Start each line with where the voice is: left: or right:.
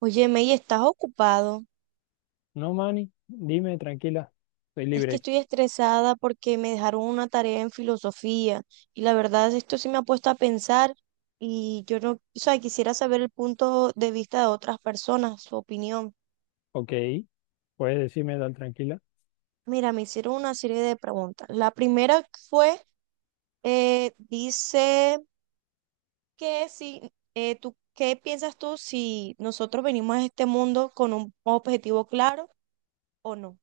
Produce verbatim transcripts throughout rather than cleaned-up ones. right: Oye, May, ¿estás ocupado?
left: No, Manny, dime tranquila, soy
right: Es que
left: libre.
right: estoy estresada porque me dejaron una tarea en filosofía y la verdad esto sí me ha puesto a pensar y yo no, o sea, quisiera saber el punto de vista de otras personas, su opinión.
left: Ok, puedes decirme tal tranquila.
right: Mira, me hicieron una serie de preguntas. La primera fue, eh, dice que si, eh, tú, ¿qué piensas tú si nosotros venimos a este mundo con un objetivo claro o no?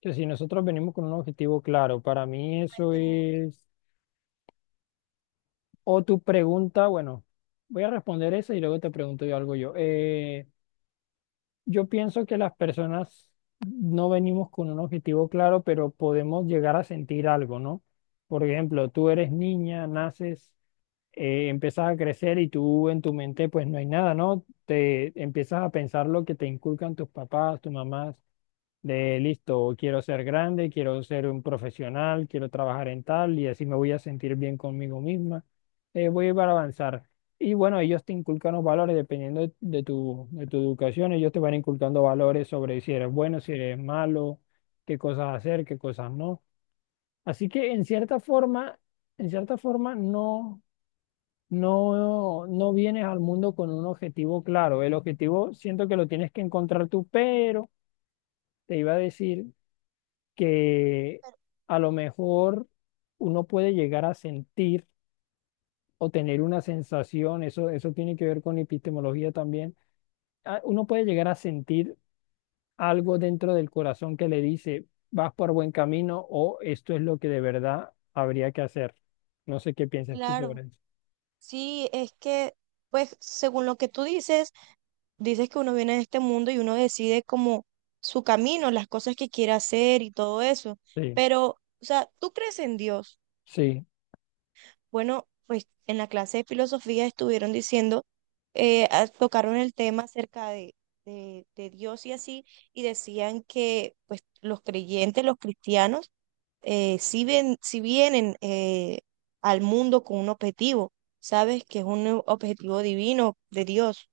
left: Que si nosotros venimos con un objetivo claro, para mí
right: A
left: eso
right: este mundo.
left: es... O tu pregunta, bueno, voy a responder esa y luego te pregunto yo algo yo. Eh, yo pienso que las personas no venimos con un objetivo claro, pero podemos llegar a sentir algo, ¿no? Por ejemplo, tú eres niña, naces. Eh, empiezas a crecer y tú en tu mente pues no hay nada, ¿no? Te empiezas a pensar lo que te inculcan tus papás, tus mamás, de listo, quiero ser grande, quiero ser un profesional, quiero trabajar en tal y así me voy a sentir bien conmigo misma, eh, voy a ir para avanzar. Y bueno, ellos te inculcan los valores dependiendo de, de tu, de tu educación, ellos te van inculcando valores sobre si eres bueno, si eres malo, qué cosas hacer, qué cosas no. Así que en cierta forma, en cierta forma no no, no vienes al mundo con un objetivo claro. El objetivo siento que lo tienes que encontrar tú, pero te iba a decir que a lo mejor uno puede llegar a sentir o tener una sensación, eso, eso tiene que ver con epistemología también. Ah, Uno puede llegar a sentir algo dentro del corazón que le dice, vas por buen camino o esto es lo que de verdad habría que hacer. No sé qué piensas tú
right: Claro.
left: sobre eso.
right: Sí, es que, pues, según lo que tú dices, dices que uno viene de este mundo y uno decide como su camino, las cosas que quiere hacer y todo eso.
left: Sí,
right: Pero, o sea, ¿tú crees en Dios?
left: sí.
right: Bueno, pues en la clase de filosofía estuvieron diciendo, eh, ah, tocaron el tema acerca de, de, de Dios y así, y decían que, pues, los creyentes, los cristianos, eh, si ven, si vienen eh, al mundo con un objetivo, sabes que es un objetivo divino de Dios,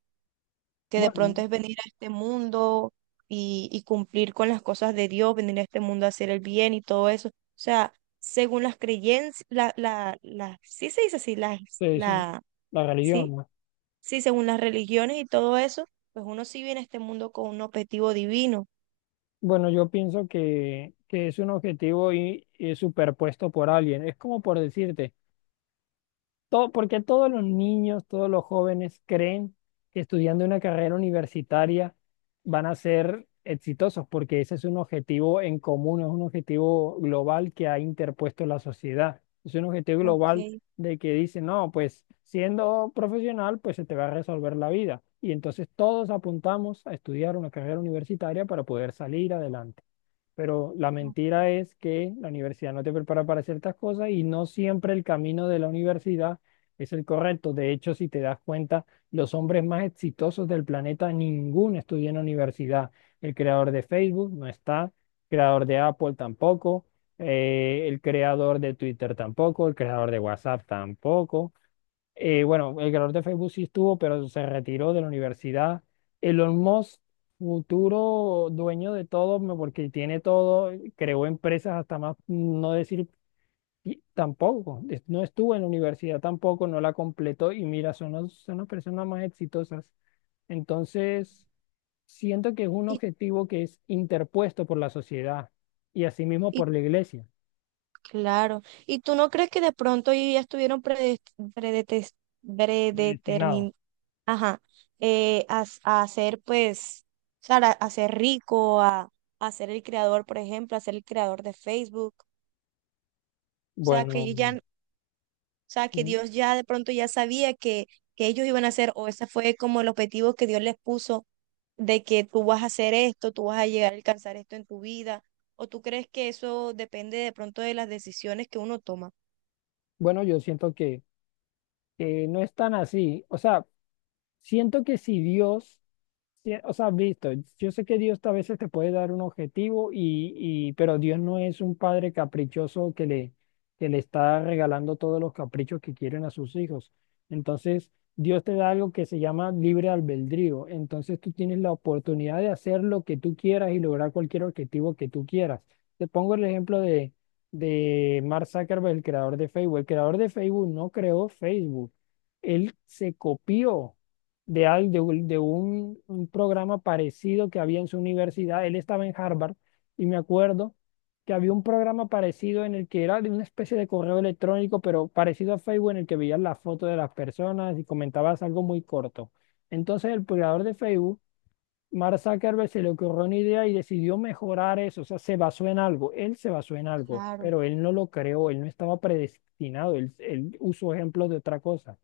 right: que de
left: Bueno.
right: pronto es venir a este mundo y, y cumplir con las cosas de Dios, venir a este mundo a hacer el bien y todo eso. O sea, según las creencias, la, la, la, sí se dice así, la,
left: Sí, sí,
right: la,
left: la
right: sí,
left: religión, ¿no?
right: sí, según las religiones y todo eso, pues uno sí viene a este mundo con un objetivo divino.
left: Bueno, yo pienso que, que es un objetivo y, y superpuesto por alguien. Es como por decirte. Todo, porque todos los niños, todos los jóvenes creen que estudiando una carrera universitaria van a ser exitosos, porque ese es un objetivo en común, es un objetivo global que ha interpuesto la sociedad. Es un objetivo global
right: Ok.
left: de que dice, no, pues siendo profesional, pues se te va a resolver la vida. Y entonces todos apuntamos a estudiar una carrera universitaria para poder salir adelante. Pero la mentira es que la universidad no te prepara para ciertas cosas y no siempre el camino de la universidad es el correcto. De hecho, si te das cuenta, los hombres más exitosos del planeta, ninguno estudia en la universidad. El creador de Facebook no está, el creador de Apple tampoco, eh, el creador de Twitter tampoco, el creador de WhatsApp tampoco. Eh, bueno, el creador de Facebook sí estuvo, pero se retiró de la universidad. Elon Musk, futuro dueño de todo, me- porque tiene todo, creó empresas hasta más, no decir y tampoco, es- no estuvo en la universidad tampoco, no la completó y mira, son las, son las personas más exitosas. Entonces, siento que es un
right: ¿Y,
left: objetivo que es interpuesto por la sociedad y asimismo
right: y
left: por la iglesia,
right: Claro. ¿Y tú no crees que de pronto ellos ya estuvieron predes- predetes-
left: predestinado.
right: predetermin- ajá, eh, a, s- a ser pues, o sea, a, a ser rico, a, a ser el creador, por ejemplo, a ser el creador de Facebook? O sea, que
left: Bueno,
right: ellos ya, n- o sea, que
left: sí,
right: Dios ya de pronto ya sabía que, que ellos iban a hacer o ese fue como el objetivo que Dios les puso, de que tú vas a hacer esto, tú vas a llegar a alcanzar esto en tu vida. ¿O tú crees que eso depende de pronto de las decisiones que uno toma?
left: bueno, yo siento que... eh, no es tan así. O sea, siento que si Dios sí. O sea, visto, yo sé que Dios a veces te puede dar un objetivo y, y pero Dios no es un padre caprichoso que le, que le está regalando todos los caprichos que quieren a sus hijos. Entonces, Dios te da algo que se llama libre albedrío. Entonces, tú tienes la oportunidad de hacer lo que tú quieras y lograr cualquier objetivo que tú quieras. Te pongo el ejemplo de, de Mark Zuckerberg, el creador de Facebook. El creador de Facebook no creó Facebook. Él se copió de, al- de un, de un- un programa parecido que había en su universidad. Él estaba en Harvard y me acuerdo que había un programa parecido en el que era de una especie de correo electrónico, pero parecido a Facebook, en el que veías las fotos de las personas y comentabas algo muy corto. Entonces el creador de Facebook, Mark Zuckerberg, se le ocurrió una idea y decidió mejorar eso. O sea, se basó en algo. Él se basó en algo,
right: Claro.
left: pero él no lo creó, él no estaba predestinado, él, él usó ejemplos de otra cosa.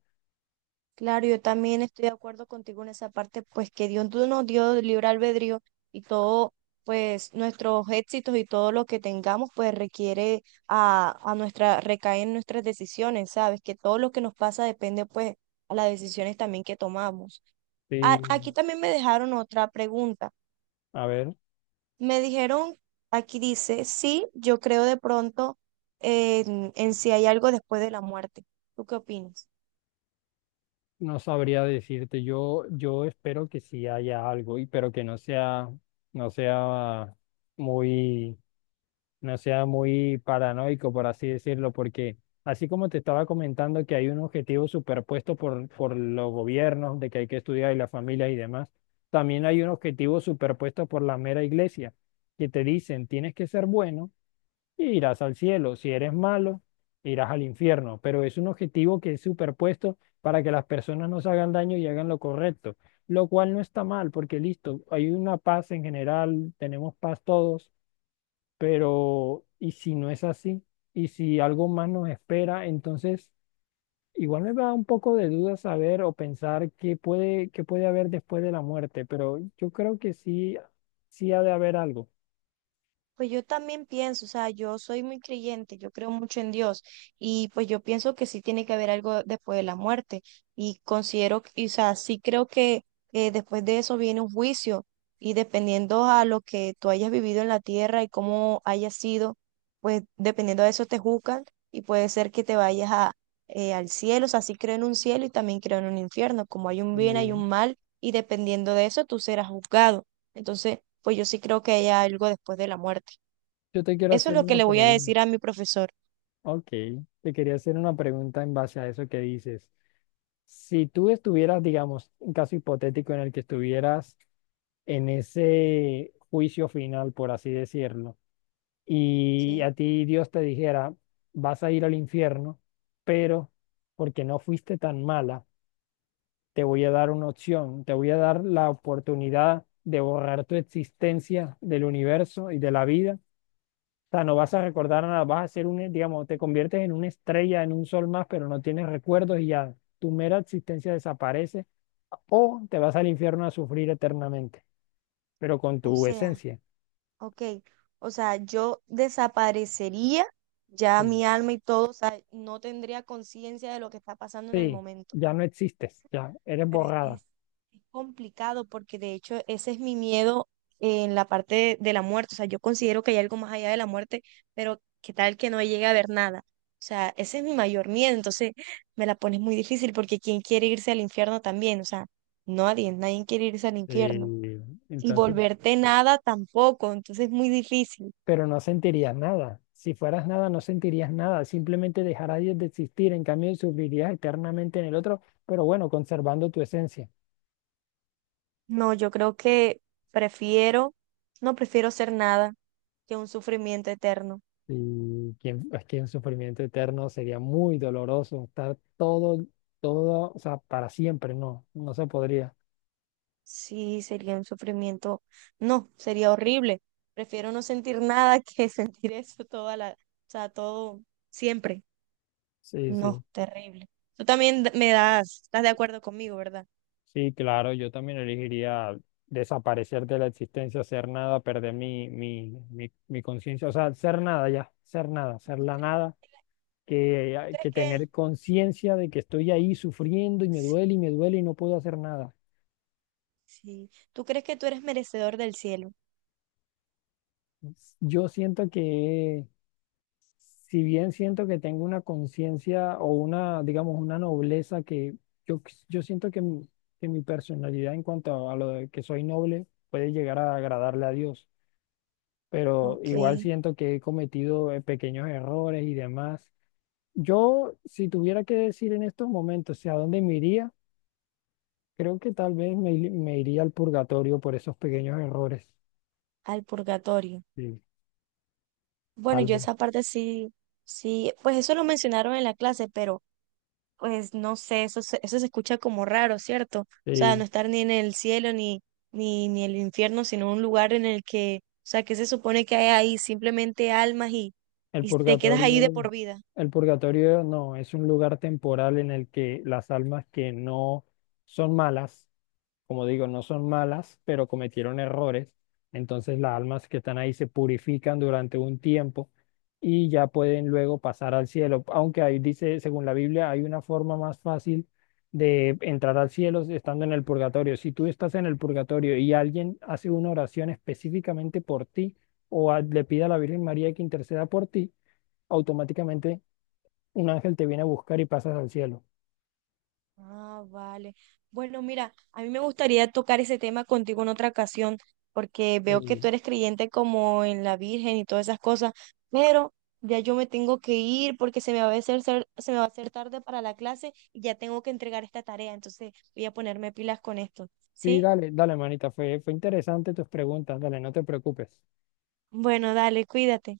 right: Claro, yo también estoy de acuerdo contigo en esa parte, pues que Dios nos dio libre albedrío y todo, pues nuestros éxitos y todo lo que tengamos, pues requiere a, a nuestra, recae en nuestras decisiones, ¿sabes? Que todo lo que nos pasa depende, pues, a las decisiones también que tomamos. A-
left: Sí,
right: aquí también me dejaron otra pregunta.
left: a ver.
right: Me dijeron, aquí dice, sí, yo creo de pronto en, en si hay algo después de la muerte. ¿Tú qué opinas?
left: No sabría decirte, yo, yo espero que sí haya algo, y, pero que no sea, no sea muy, no sea muy paranoico, por así decirlo, porque así como te estaba comentando que hay un objetivo superpuesto por, por los gobiernos, de que hay que estudiar y las familias y demás, también hay un objetivo superpuesto por la mera iglesia, que te dicen, tienes que ser bueno, y irás al cielo. Si eres malo, irás al infierno. Pero es un objetivo que es superpuesto para que las personas no se hagan daño y hagan lo correcto, lo cual no está mal, porque listo, hay una paz en general, tenemos paz todos, pero ¿y si no es así? ¿Y si algo más nos espera? Entonces, igual me da un poco de duda saber o pensar qué puede, qué puede haber después de la muerte, pero yo creo que sí, sí ha de haber algo.
right: Pues yo también pienso, o sea, yo soy muy creyente, yo creo mucho en Dios y pues yo pienso que sí tiene que haber algo después de la muerte y considero, que- y, o sea, sí creo que eh, después de eso viene un juicio y dependiendo a lo que tú hayas vivido en la tierra y cómo hayas sido, pues dependiendo de eso te juzgan y puede ser que te vayas a, eh, al cielo, o sea, sí creo en un cielo y también creo en un infierno, como hay un bien, hay
left: Eh,
right: un mal y dependiendo de eso tú serás juzgado. Entonces, pues yo sí creo que hay algo después de la muerte.
left: yo te quiero
right: Eso es
left: hacer
right: lo que
left: una
right: le voy a
left: pregunta.
right: decir a mi profesor.
left: Ok, te quería hacer una pregunta en base a eso que dices. Si tú estuvieras, digamos, un caso hipotético en el que estuvieras en ese juicio final, por así decirlo, y
right: Sí,
left: a ti Dios te dijera, vas a ir al infierno, pero porque no fuiste tan mala, te voy a dar una opción, te voy a dar la oportunidad de borrar tu existencia del universo y de la vida. O sea, no vas a recordar nada, vas a ser un, digamos, te conviertes en una estrella, en un sol más, pero no tienes recuerdos y ya tu mera existencia desaparece o te vas al infierno a sufrir eternamente, pero con
right: o
left: tu
right: sea,
left: esencia.
right: ok, o sea, yo desaparecería ya
left: Sí.
right: mi alma y todo, o sea, no tendría conciencia de lo que está pasando en el
left: Sí,
right: momento.
left: ya no existes, ya eres
right: Pero
left: borrada.
right: es, es complicado porque de hecho ese es mi miedo en la parte de, de la muerte. O sea, yo considero que hay algo más allá de la muerte, pero qué tal que no llegue a ver nada. O sea, ese es mi mayor miedo. Entonces me la pones muy difícil porque ¿quién quiere irse al infierno también? O sea, nadie, nadie quiere irse al infierno.
left: Eh,
right: Y
left: entonces,
right: volverte nada tampoco. Entonces es muy difícil.
left: pero no sentirías nada. Si fueras nada, no sentirías nada. Simplemente dejarías de existir. En cambio, sufrirías eternamente en el otro, pero bueno, conservando tu esencia.
right: No, yo creo que prefiero, no prefiero ser nada que un sufrimiento eterno.
left: Y que, es que un sufrimiento eterno sería muy doloroso, estar todo, todo, o sea, para siempre, no, no se podría.
right: Sí, sería un sufrimiento. No, sería horrible. Prefiero no sentir nada que sentir eso toda la, o sea, todo siempre.
left: Sí, sí,
right: No, terrible. Tú también d- me das, estás de acuerdo conmigo, ¿verdad?
left: sí, claro, yo también elegiría desaparecer de la existencia, ser nada, perder mi, mi, mi, mi conciencia, o sea, ser nada ya, ser nada, ser
right: ¿Tú
left: la
right: crees que,
left: nada,
right: tú
left: que,
right: crees
left: que
right: que-
left: tener conciencia de que estoy ahí sufriendo y me
right: sí,
left: duele y me duele y no puedo hacer nada.
right: sí. ¿Tú crees que tú eres merecedor del cielo?
left: Yo siento que si bien siento que tengo una conciencia o una, digamos, una nobleza que yo, yo siento que mi, que mi personalidad en cuanto a, lo de que soy noble puede llegar a agradarle a Dios, pero
right: Ok,
left: igual siento que he cometido eh, pequeños errores y demás. Yo, si tuviera que decir en estos momentos, o sea, ¿a dónde me iría? Creo que tal vez me, ir- me iría al purgatorio por esos pequeños errores.
right: al purgatorio.
left: Sí,
right: Bueno,
left: tal
right: yo
left: vez.
right: esa parte sí, sí, pues eso lo mencionaron en la clase, pero pues no sé, eso se, eso se escucha como raro, ¿cierto? O sea, no
left: Sí.
right: estar ni en el cielo ni, ni, ni el infierno, sino un lugar en el que, o sea, que se supone que hay ahí simplemente almas y,
left: El
right: y te quedas ahí de
left: purgatorio,
right: por vida.
left: el purgatorio no, es un lugar temporal en el que las almas que no son malas, como digo, no son malas, pero cometieron errores, entonces las almas que están ahí se purifican durante un tiempo y ya pueden luego pasar al cielo. Aunque ahí dice, según la Biblia, hay una forma más fácil de entrar al cielo estando en el purgatorio. Si tú estás en el purgatorio y alguien hace una oración específicamente por ti o a- le pide a la Virgen María que interceda por ti, automáticamente un ángel te viene a buscar y pasas al cielo.
right: Ah, vale. Bueno, mira, a mí me gustaría tocar ese tema contigo en otra ocasión, porque veo que tú
left: Sí.
right: eres creyente como en la Virgen y todas esas cosas, pero ya yo me tengo que ir porque se me va a hacer, ser- se me va a hacer tarde para la clase y ya tengo que entregar esta tarea, entonces voy a ponerme pilas con esto,
left: Sí,
right: ¿sí?
left: dale, dale, manita, fue, fue interesante tus preguntas, dale, no te preocupes.
right: Bueno, dale, cuídate.